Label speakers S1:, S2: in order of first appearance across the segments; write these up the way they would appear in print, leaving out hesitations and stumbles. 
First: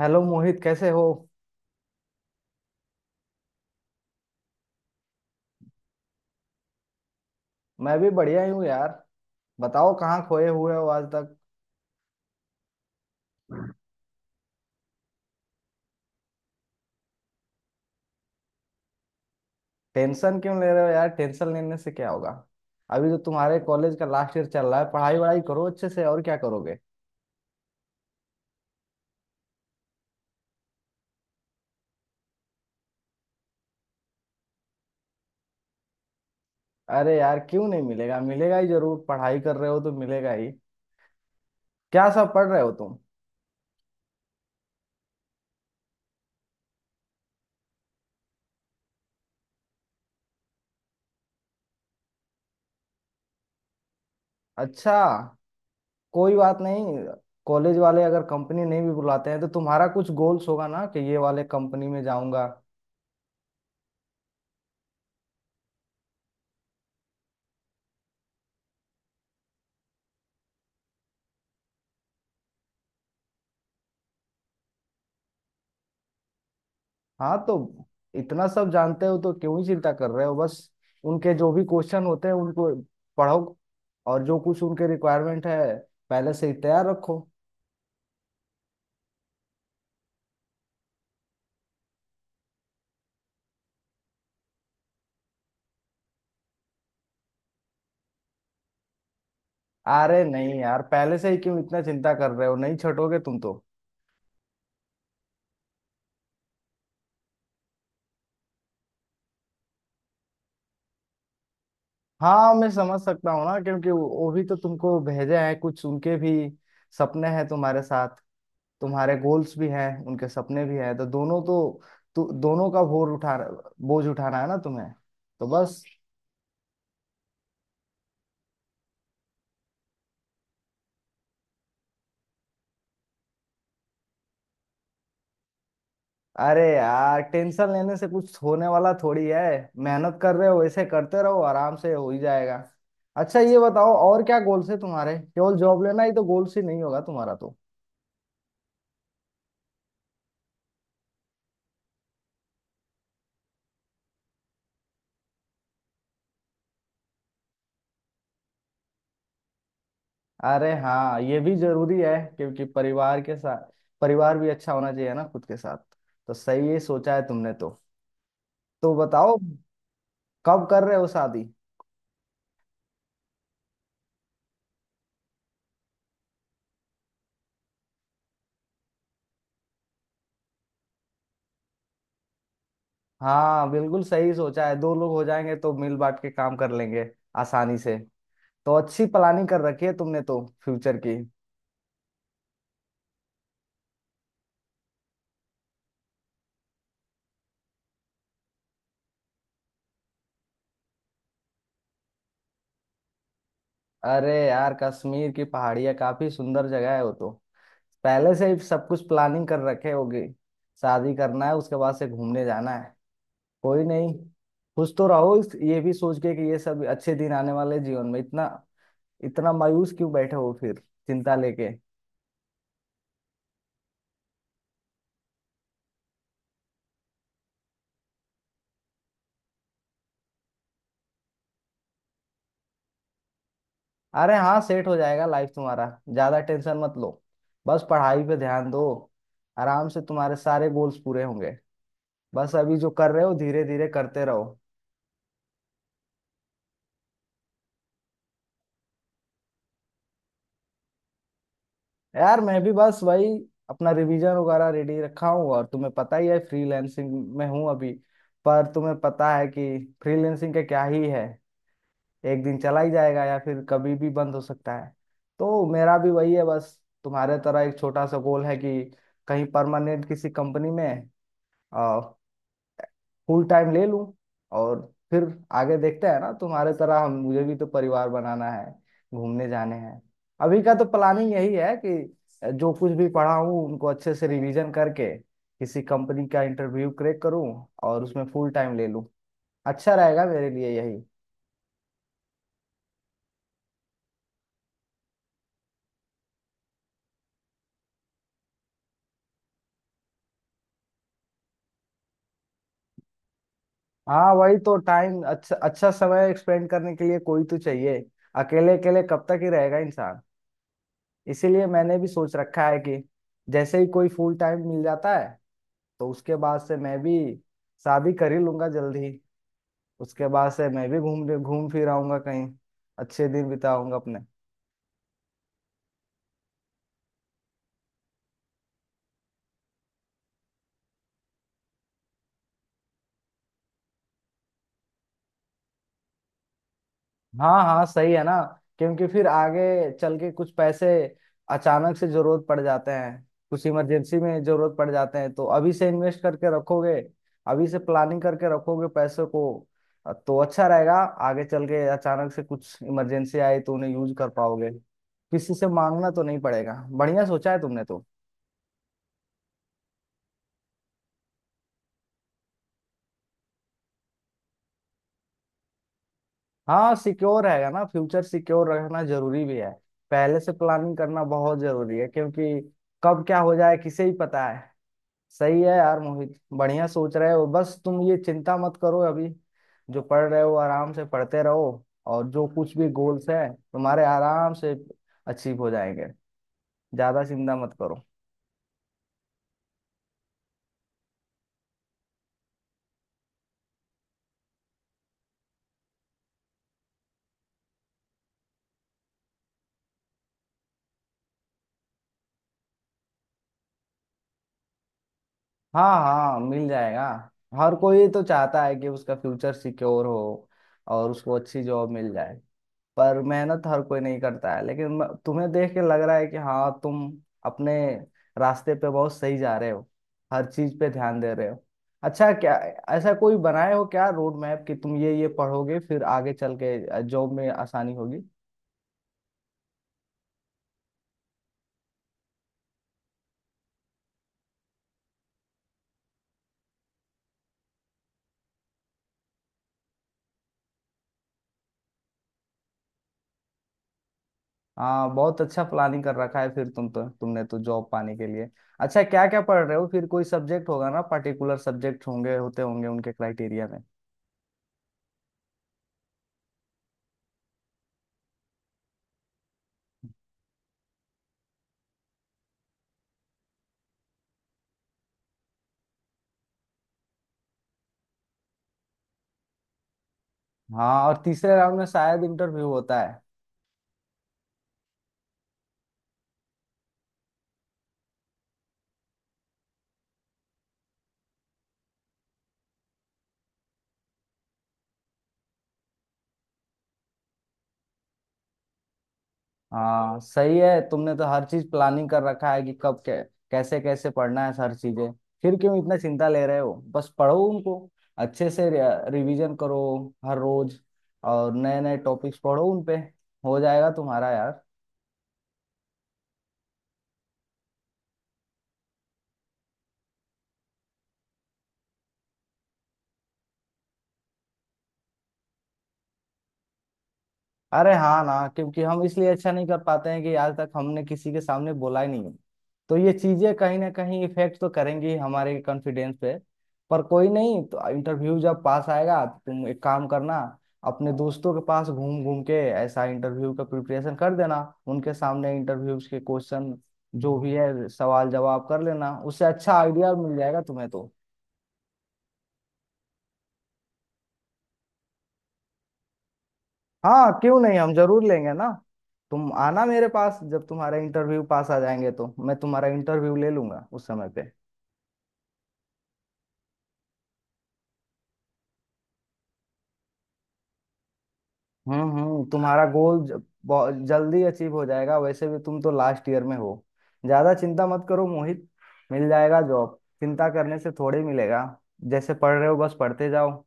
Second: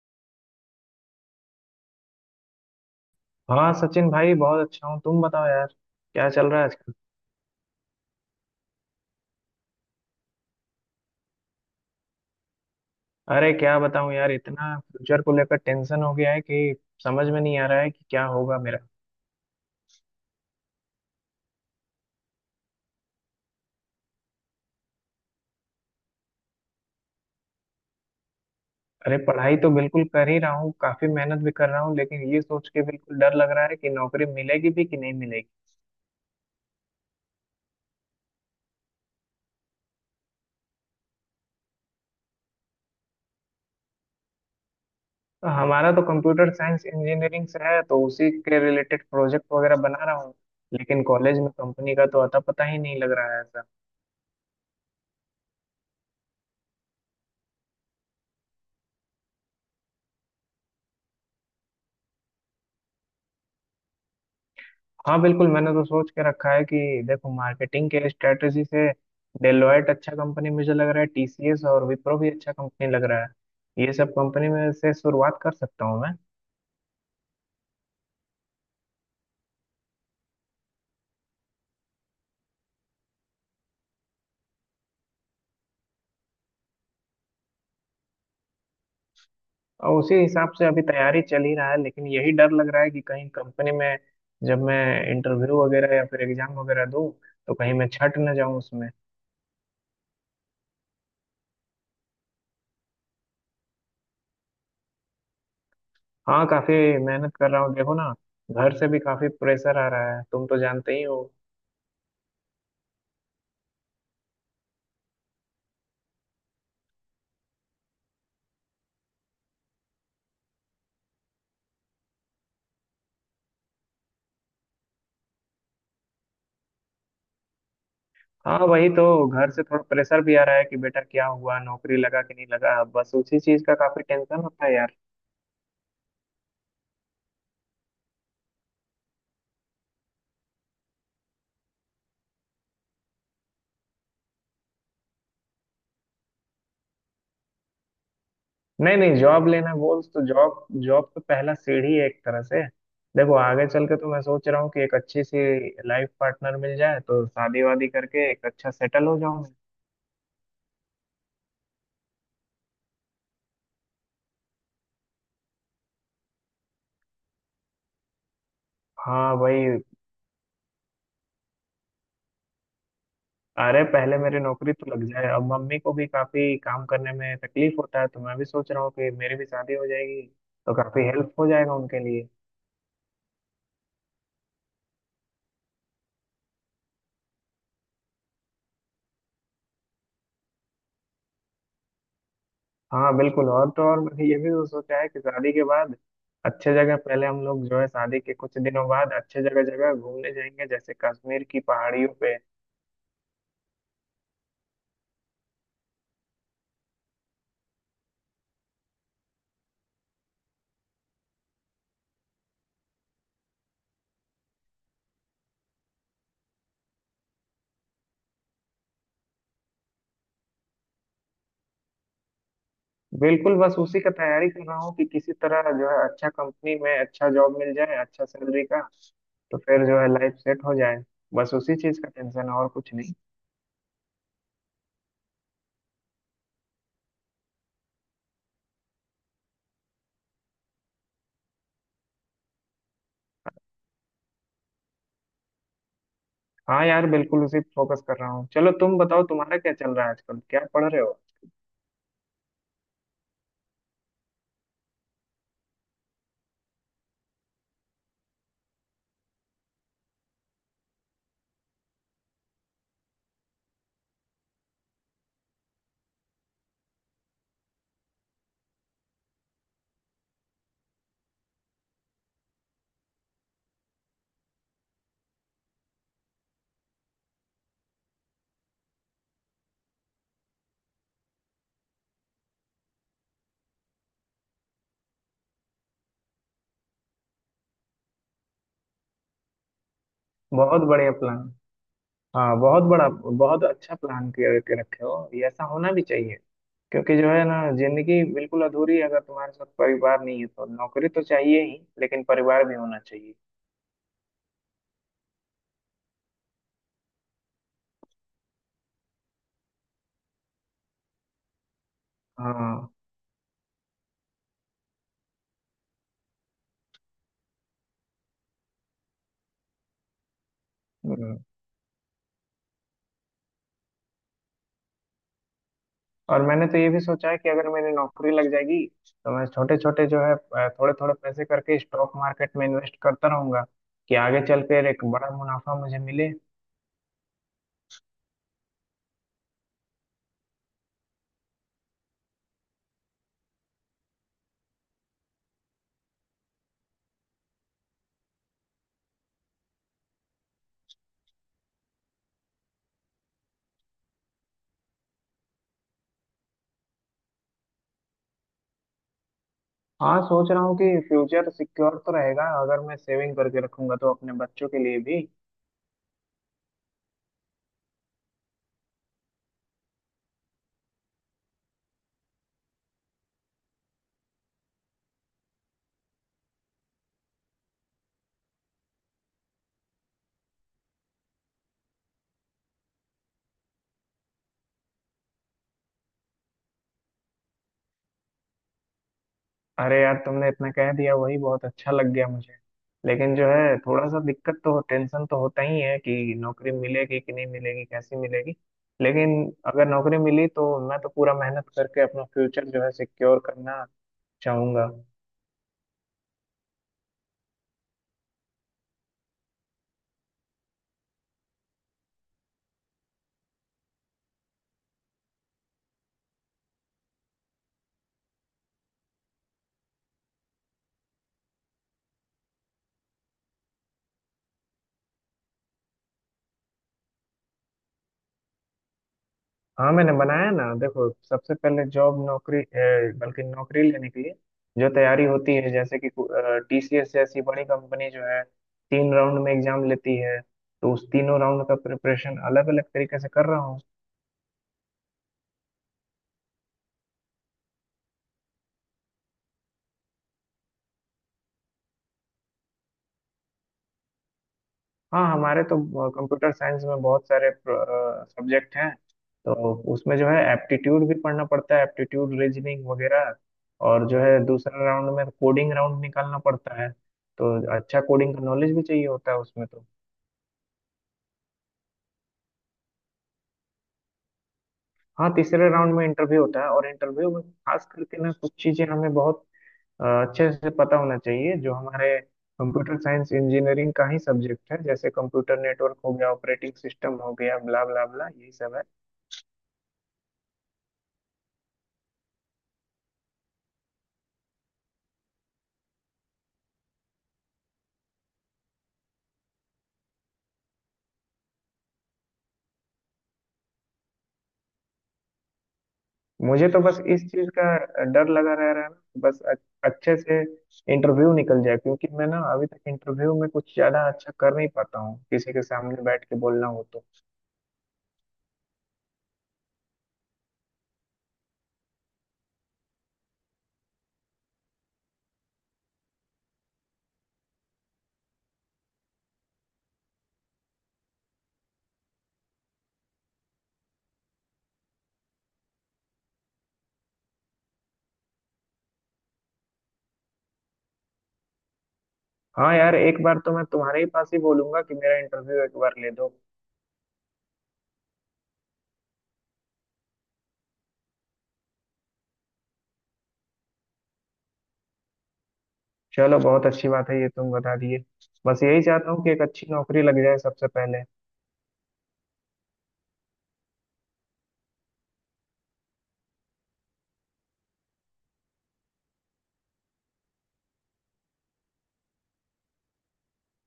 S1: Hello Mohit, कैसे हो।
S2: हाँ सचिन भाई, बहुत अच्छा हूँ। तुम बताओ यार, क्या चल रहा है आजकल।
S1: मैं भी बढ़िया ही हूँ यार। बताओ कहाँ खोए हुए हो आज तक।
S2: अरे क्या बताऊँ यार, इतना फ्यूचर को लेकर टेंशन हो गया है कि समझ में नहीं आ रहा है कि क्या होगा मेरा।
S1: टेंशन क्यों ले रहे हो यार, टेंशन लेने से क्या होगा। अभी तो तुम्हारे कॉलेज का लास्ट ईयर चल रहा है, पढ़ाई वढ़ाई करो अच्छे से, और क्या करोगे।
S2: अरे पढ़ाई तो बिल्कुल कर ही रहा हूँ, काफी मेहनत भी कर रहा हूँ, लेकिन ये सोच के बिल्कुल डर लग रहा है कि नौकरी मिलेगी भी कि नहीं मिलेगी।
S1: अरे यार क्यों नहीं मिलेगा, मिलेगा ही जरूर, पढ़ाई कर रहे हो तो मिलेगा ही। क्या सब पढ़ रहे हो तुम।
S2: तो हमारा तो कंप्यूटर साइंस इंजीनियरिंग से है, तो उसी के रिलेटेड प्रोजेक्ट वगैरह बना रहा हूँ, लेकिन कॉलेज में कंपनी का तो अता पता ही नहीं लग रहा है।
S1: अच्छा, कोई बात नहीं। कॉलेज वाले अगर कंपनी नहीं भी बुलाते हैं तो तुम्हारा कुछ गोल्स होगा ना कि ये वाले कंपनी में जाऊंगा।
S2: हाँ बिल्कुल, मैंने तो सोच के रखा है कि देखो, मार्केटिंग के स्ट्रेटजी से डेलॉयट अच्छा कंपनी मुझे लग रहा है, टीसीएस और विप्रो भी अच्छा कंपनी लग रहा है। ये सब कंपनी में से शुरुआत कर सकता हूँ मैं।
S1: हाँ तो इतना सब जानते हो तो क्यों ही चिंता कर रहे हो। बस उनके जो भी क्वेश्चन होते हैं उनको पढ़ो, और जो कुछ उनके रिक्वायरमेंट है पहले से ही तैयार रखो।
S2: और उसी हिसाब से अभी तैयारी चल ही रहा है, लेकिन यही डर लग रहा है कि कहीं कंपनी में जब मैं इंटरव्यू वगैरह या फिर एग्जाम वगैरह दूँ, तो कहीं मैं छट न जाऊँ उसमें।
S1: अरे नहीं यार, पहले से ही क्यों इतना चिंता कर रहे हो, नहीं छटोगे तुम तो।
S2: हाँ, काफी मेहनत कर रहा हूँ, देखो ना। घर से भी काफी प्रेशर आ रहा है, तुम तो जानते ही हो।
S1: हाँ मैं समझ सकता हूँ ना, क्योंकि वो भी तो तुमको भेजे हैं, कुछ उनके भी सपने हैं तुम्हारे साथ। तुम्हारे गोल्स भी हैं, उनके सपने भी हैं, तो दोनों तो, दोनों का बोझ उठाना है ना तुम्हें, तो बस।
S2: हाँ वही तो, घर से थोड़ा प्रेशर भी आ रहा है कि बेटा क्या हुआ, नौकरी लगा कि नहीं लगा। बस उसी चीज का काफी टेंशन होता है यार।
S1: अरे यार, टेंशन लेने से कुछ होने वाला थोड़ी है। मेहनत कर रहे हो, ऐसे करते रहो, आराम से हो ही जाएगा। अच्छा ये बताओ, और क्या गोल्स है तुम्हारे, केवल जॉब लेना ही तो गोल्स ही नहीं होगा तुम्हारा तो।
S2: नहीं नहीं, जॉब लेना गोल तो, जॉब जॉब तो पहला सीढ़ी है एक तरह से। देखो आगे चल के तो मैं सोच रहा हूँ कि एक अच्छी सी लाइफ पार्टनर मिल जाए तो शादी वादी करके एक अच्छा सेटल हो जाऊँ।
S1: अरे हाँ, ये भी जरूरी है, क्योंकि परिवार के साथ, परिवार भी अच्छा होना चाहिए ना खुद के साथ। तो सही ही सोचा है तुमने तो। तो
S2: हाँ
S1: बताओ,
S2: भाई।
S1: कब कर रहे हो शादी।
S2: अरे पहले मेरी नौकरी तो लग जाए। अब मम्मी को भी काफी काम करने में तकलीफ होता है, तो मैं भी सोच रहा हूँ कि मेरी भी शादी हो जाएगी तो काफी हेल्प हो जाएगा उनके लिए।
S1: हाँ बिल्कुल सही सोचा है, दो लोग हो जाएंगे तो मिल बांट के काम कर लेंगे आसानी से। तो अच्छी प्लानिंग कर रखी है तुमने तो फ्यूचर की।
S2: हाँ बिल्कुल। और तो और, मैंने ये भी तो सोचा है कि शादी के बाद अच्छे जगह पहले हम लोग जो है, शादी के कुछ दिनों बाद अच्छे जगह जगह घूमने जाएंगे, जैसे कश्मीर की पहाड़ियों पे।
S1: अरे यार, कश्मीर की पहाड़ियाँ काफी सुंदर जगह है वो तो। पहले से ही सब कुछ प्लानिंग कर रखे होगी, शादी करना है, उसके बाद से घूमने जाना है। कोई नहीं, खुश तो रहो ये भी सोच के कि ये सब अच्छे दिन आने वाले जीवन में, इतना इतना मायूस क्यों बैठे हो फिर चिंता लेके।
S2: बिल्कुल, बस उसी का तैयारी कर रहा हूँ कि किसी तरह जो है, अच्छा कंपनी में अच्छा जॉब मिल जाए, अच्छा सैलरी का, तो फिर जो है लाइफ सेट हो जाए। बस उसी चीज का टेंशन है, और कुछ नहीं।
S1: अरे हाँ, सेट हो जाएगा लाइफ तुम्हारा। ज्यादा टेंशन मत लो, बस पढ़ाई पे ध्यान दो, आराम से तुम्हारे सारे गोल्स पूरे होंगे। बस अभी जो कर रहे हो धीरे धीरे करते रहो।
S2: हाँ यार बिल्कुल, उसी फोकस कर रहा हूँ। चलो तुम बताओ, तुम्हारा क्या चल रहा है आजकल, क्या पढ़ रहे हो।
S1: यार मैं भी बस वही, अपना रिवीजन वगैरह रेडी रखा हूँ, और तुम्हें पता ही है फ्रीलैंसिंग में हूँ अभी। पर तुम्हें पता है कि फ्रीलैंसिंग का क्या ही है, एक दिन चला ही जाएगा या फिर कभी भी बंद हो सकता है। तो मेरा भी वही है बस, तुम्हारे तरह एक छोटा सा गोल है कि कहीं परमानेंट किसी कंपनी में फुल टाइम ले लूं, और फिर आगे देखते हैं। ना तुम्हारे तरह हम, मुझे भी तो परिवार बनाना है, घूमने जाने हैं। अभी का तो प्लानिंग यही है कि जो कुछ भी पढ़ा हूँ उनको अच्छे से रिवीजन करके किसी कंपनी का इंटरव्यू क्रैक करूँ और उसमें फुल टाइम ले लूं, अच्छा रहेगा मेरे लिए
S2: बहुत
S1: यही।
S2: बढ़िया प्लान। हाँ बहुत बड़ा, बहुत अच्छा प्लान किया के रखे हो। ये ऐसा होना भी चाहिए, क्योंकि जो है ना, जिंदगी बिल्कुल अधूरी है अगर तुम्हारे साथ परिवार नहीं है तो। नौकरी तो चाहिए ही, लेकिन परिवार भी होना चाहिए।
S1: हाँ वही तो, टाइम अच्छा, अच्छा समय स्पेंड करने के लिए कोई तो चाहिए। अकेले अकेले कब तक ही रहेगा इंसान। इसीलिए मैंने भी सोच रखा है
S2: हाँ।
S1: कि जैसे ही कोई फुल टाइम मिल जाता है तो उसके बाद से मैं भी शादी कर ही लूंगा जल्दी। उसके बाद से मैं भी घूम
S2: हम्म।
S1: घूम फिर आऊंगा कहीं, अच्छे दिन बिताऊंगा अपने।
S2: और मैंने तो ये भी सोचा है कि अगर मेरी नौकरी लग जाएगी तो मैं छोटे छोटे जो है, थोड़े थोड़े पैसे करके स्टॉक मार्केट में इन्वेस्ट करता रहूंगा कि आगे चल कर एक बड़ा मुनाफा मुझे मिले।
S1: हाँ हाँ, सही है ना, क्योंकि फिर आगे चल के कुछ पैसे अचानक से जरूरत पड़ जाते हैं, कुछ इमरजेंसी में जरूरत पड़ जाते हैं, तो अभी से इन्वेस्ट करके रखोगे, अभी से प्लानिंग करके रखोगे पैसों को, तो अच्छा रहेगा। आगे चल के अचानक से कुछ इमरजेंसी आए तो उन्हें यूज कर पाओगे, किसी से मांगना तो नहीं पड़ेगा। बढ़िया सोचा है तुमने तो।
S2: हाँ, सोच रहा हूँ कि फ्यूचर सिक्योर तो रहेगा अगर मैं सेविंग करके रखूंगा तो, अपने बच्चों के लिए भी।
S1: हाँ सिक्योर रहेगा ना, फ्यूचर सिक्योर रखना जरूरी भी है। पहले से प्लानिंग करना बहुत जरूरी है, क्योंकि कब क्या हो जाए किसे ही पता है। सही है यार मोहित, बढ़िया सोच रहे हो, बस तुम ये चिंता मत करो अभी। जो पढ़ रहे हो आराम से पढ़ते रहो, और जो कुछ भी गोल्स हैं तुम्हारे आराम से अचीव हो जाएंगे। ज्यादा चिंता मत करो।
S2: अरे यार तुमने इतना कह दिया, वही बहुत अच्छा लग गया मुझे। लेकिन जो है थोड़ा सा दिक्कत तो, टेंशन तो होता ही है कि नौकरी मिलेगी कि नहीं मिलेगी, कैसी मिलेगी। लेकिन अगर नौकरी मिली तो मैं तो पूरा मेहनत करके अपना फ्यूचर जो है सिक्योर करना चाहूंगा।
S1: हाँ हाँ मिल जाएगा। हर कोई तो चाहता है कि उसका फ्यूचर सिक्योर हो और उसको अच्छी जॉब मिल जाए, पर मेहनत हर कोई नहीं करता है। लेकिन तुम्हें देख के लग रहा है कि हाँ, तुम अपने रास्ते पे बहुत सही जा रहे हो, हर चीज पे ध्यान दे रहे हो। अच्छा, क्या ऐसा कोई बनाए हो क्या रोड मैप कि तुम ये पढ़ोगे फिर आगे चल के जॉब में आसानी होगी।
S2: हाँ मैंने बनाया ना। देखो, सबसे पहले जॉब, बल्कि नौकरी लेने के लिए जो तैयारी होती है, जैसे कि टीसीएस जैसी बड़ी कंपनी जो है, तीन राउंड में एग्जाम लेती है। तो उस तीनों राउंड का प्रिपरेशन अलग अलग तरीके से कर रहा हूँ।
S1: हाँ बहुत अच्छा प्लानिंग कर रखा है फिर तुम तो, तुमने तो जॉब पाने के लिए। अच्छा, क्या क्या पढ़ रहे हो फिर, कोई सब्जेक्ट होगा ना, पर्टिकुलर सब्जेक्ट होंगे होते होंगे उनके क्राइटेरिया में।
S2: हाँ हमारे तो कंप्यूटर साइंस में बहुत सारे सब्जेक्ट हैं, तो उसमें जो है एप्टीट्यूड भी पढ़ना पड़ता है, एप्टीट्यूड रीजनिंग वगैरह। और जो है दूसरा राउंड में कोडिंग राउंड निकालना पड़ता है, तो अच्छा कोडिंग का नॉलेज भी चाहिए होता है उसमें तो।
S1: हाँ, और तीसरे राउंड में शायद इंटरव्यू होता है।
S2: हाँ तीसरे राउंड में इंटरव्यू होता है, और इंटरव्यू में खास करके ना कुछ चीजें हमें बहुत अच्छे से पता होना चाहिए, जो हमारे कंप्यूटर साइंस इंजीनियरिंग का ही सब्जेक्ट है, जैसे कंप्यूटर नेटवर्क हो गया, ऑपरेटिंग सिस्टम हो गया, ब्ला ब्ला ब्ला, यही सब है।
S1: हाँ सही है, तुमने तो हर चीज प्लानिंग कर रखा है कि कैसे कैसे पढ़ना है हर चीजें। फिर क्यों इतना चिंता ले रहे हो, बस पढ़ो उनको अच्छे से, रिवीजन करो हर रोज, और नए नए टॉपिक्स पढ़ो उनपे। हो जाएगा तुम्हारा यार।
S2: मुझे तो बस इस चीज का डर लगा रह रहा है ना, अच्छे से इंटरव्यू निकल जाए, क्योंकि मैं ना अभी तक इंटरव्यू में कुछ ज्यादा अच्छा कर नहीं पाता हूँ, किसी के सामने बैठ के बोलना हो तो।
S1: अरे हाँ ना, क्योंकि हम इसलिए अच्छा नहीं कर पाते हैं कि आज तक हमने किसी के सामने बोला ही नहीं है, तो ये चीजें कहीं ना कहीं इफेक्ट तो करेंगी ही हमारे कॉन्फिडेंस पे। पर कोई नहीं, तो इंटरव्यू जब पास आएगा तो तुम एक काम करना, अपने दोस्तों के पास घूम घूम के ऐसा इंटरव्यू का प्रिपरेशन कर देना। उनके सामने इंटरव्यू के क्वेश्चन जो भी है सवाल जवाब कर लेना, उससे अच्छा आइडिया मिल जाएगा तुम्हें तो।
S2: हाँ यार, एक बार तो मैं तुम्हारे ही पास ही बोलूंगा कि मेरा इंटरव्यू एक बार ले दो।
S1: हाँ क्यों नहीं, हम जरूर लेंगे ना। तुम आना मेरे पास जब तुम्हारा इंटरव्यू पास आ जाएंगे, तो मैं तुम्हारा इंटरव्यू ले लूंगा उस समय पे।
S2: चलो बहुत अच्छी बात है, ये तुम बता दिए। बस यही चाहता हूँ कि एक अच्छी नौकरी लग जाए सबसे पहले।
S1: हम्म, तुम्हारा गोल जल्दी अचीव हो जाएगा, वैसे भी तुम तो लास्ट ईयर में हो। ज्यादा चिंता मत करो मोहित, मिल जाएगा जॉब, चिंता करने से थोड़े मिलेगा। जैसे पढ़ रहे हो बस पढ़ते जाओ,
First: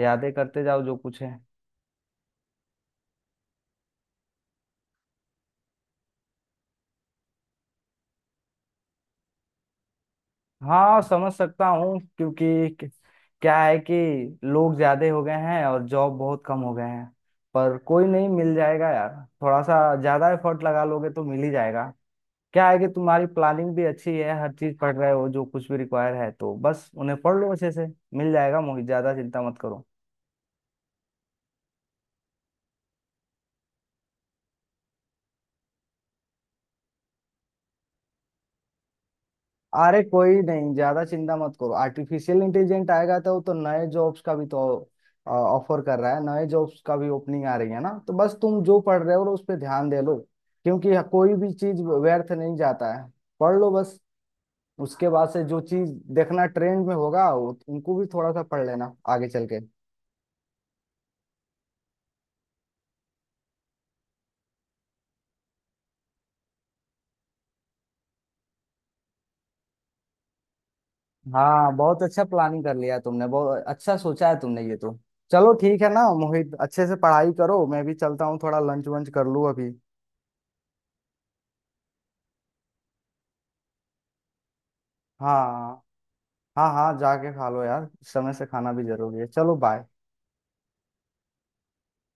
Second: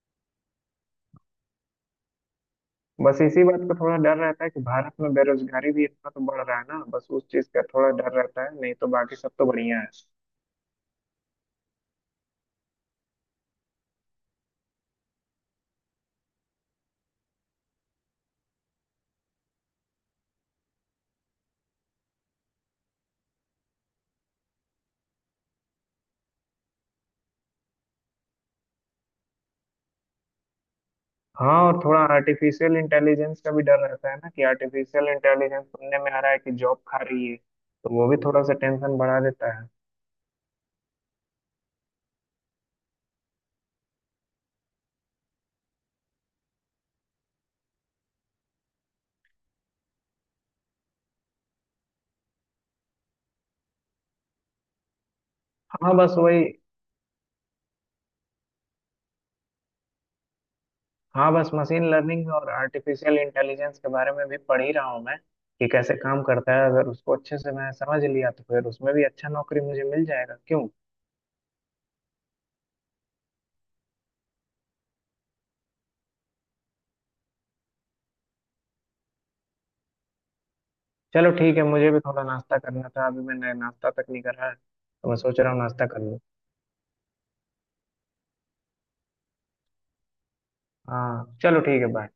S1: यादें करते जाओ जो कुछ है।
S2: बस इसी बात का थोड़ा डर रहता है कि भारत में बेरोजगारी भी इतना तो बढ़ रहा है ना, बस उस चीज का थोड़ा डर रहता है, नहीं तो बाकी सब तो बढ़िया है।
S1: हाँ समझ सकता हूँ, क्योंकि क्या है कि लोग ज्यादा हो गए हैं और जॉब बहुत कम हो गए हैं। पर कोई नहीं, मिल जाएगा यार, थोड़ा सा ज्यादा एफर्ट लगा लोगे तो मिल ही जाएगा। क्या है कि तुम्हारी प्लानिंग भी अच्छी है, हर चीज पढ़ रहे हो जो कुछ भी रिक्वायर है, तो बस उन्हें पढ़ लो अच्छे से। मिल जाएगा मोहित, ज्यादा चिंता मत करो।
S2: हाँ, और थोड़ा आर्टिफिशियल इंटेलिजेंस का भी डर रहता है ना, कि आर्टिफिशियल इंटेलिजेंस सुनने में आ रहा है कि जॉब खा रही है, तो वो भी थोड़ा सा टेंशन बढ़ा देता है।
S1: अरे कोई नहीं, ज्यादा चिंता मत करो, आर्टिफिशियल इंटेलिजेंट आएगा तो वो तो नए जॉब्स का भी तो ऑफर कर रहा है, नए जॉब्स का भी ओपनिंग आ रही है ना। तो बस तुम जो पढ़ रहे हो उस पर ध्यान दे लो, क्योंकि कोई भी चीज व्यर्थ नहीं जाता है। पढ़ लो बस, उसके बाद से जो चीज
S2: हाँ बस वही।
S1: देखना ट्रेंड में होगा उनको भी थोड़ा सा पढ़ लेना आगे चल के।
S2: हाँ, बस मशीन लर्निंग और आर्टिफिशियल इंटेलिजेंस के बारे में भी पढ़ ही रहा हूँ मैं कि कैसे काम करता है। अगर उसको अच्छे से मैं समझ लिया तो फिर उसमें भी अच्छा नौकरी मुझे मिल जाएगा क्यों।
S1: हाँ बहुत अच्छा प्लानिंग कर लिया तुमने, बहुत अच्छा सोचा है तुमने ये तो। चलो ठीक है ना मोहित, अच्छे से पढ़ाई करो, मैं भी चलता हूँ थोड़ा लंच वंच कर लूँ अभी।
S2: चलो ठीक है, मुझे भी थोड़ा नाश्ता करना था, अभी मैंने नाश्ता तक नहीं करा है, तो मैं सोच रहा हूँ
S1: हाँ
S2: नाश्ता कर लूँ।
S1: हाँ हाँ, जाके खा लो यार, समय से खाना भी जरूरी है। चलो बाय।
S2: हाँ चलो ठीक है, बाय।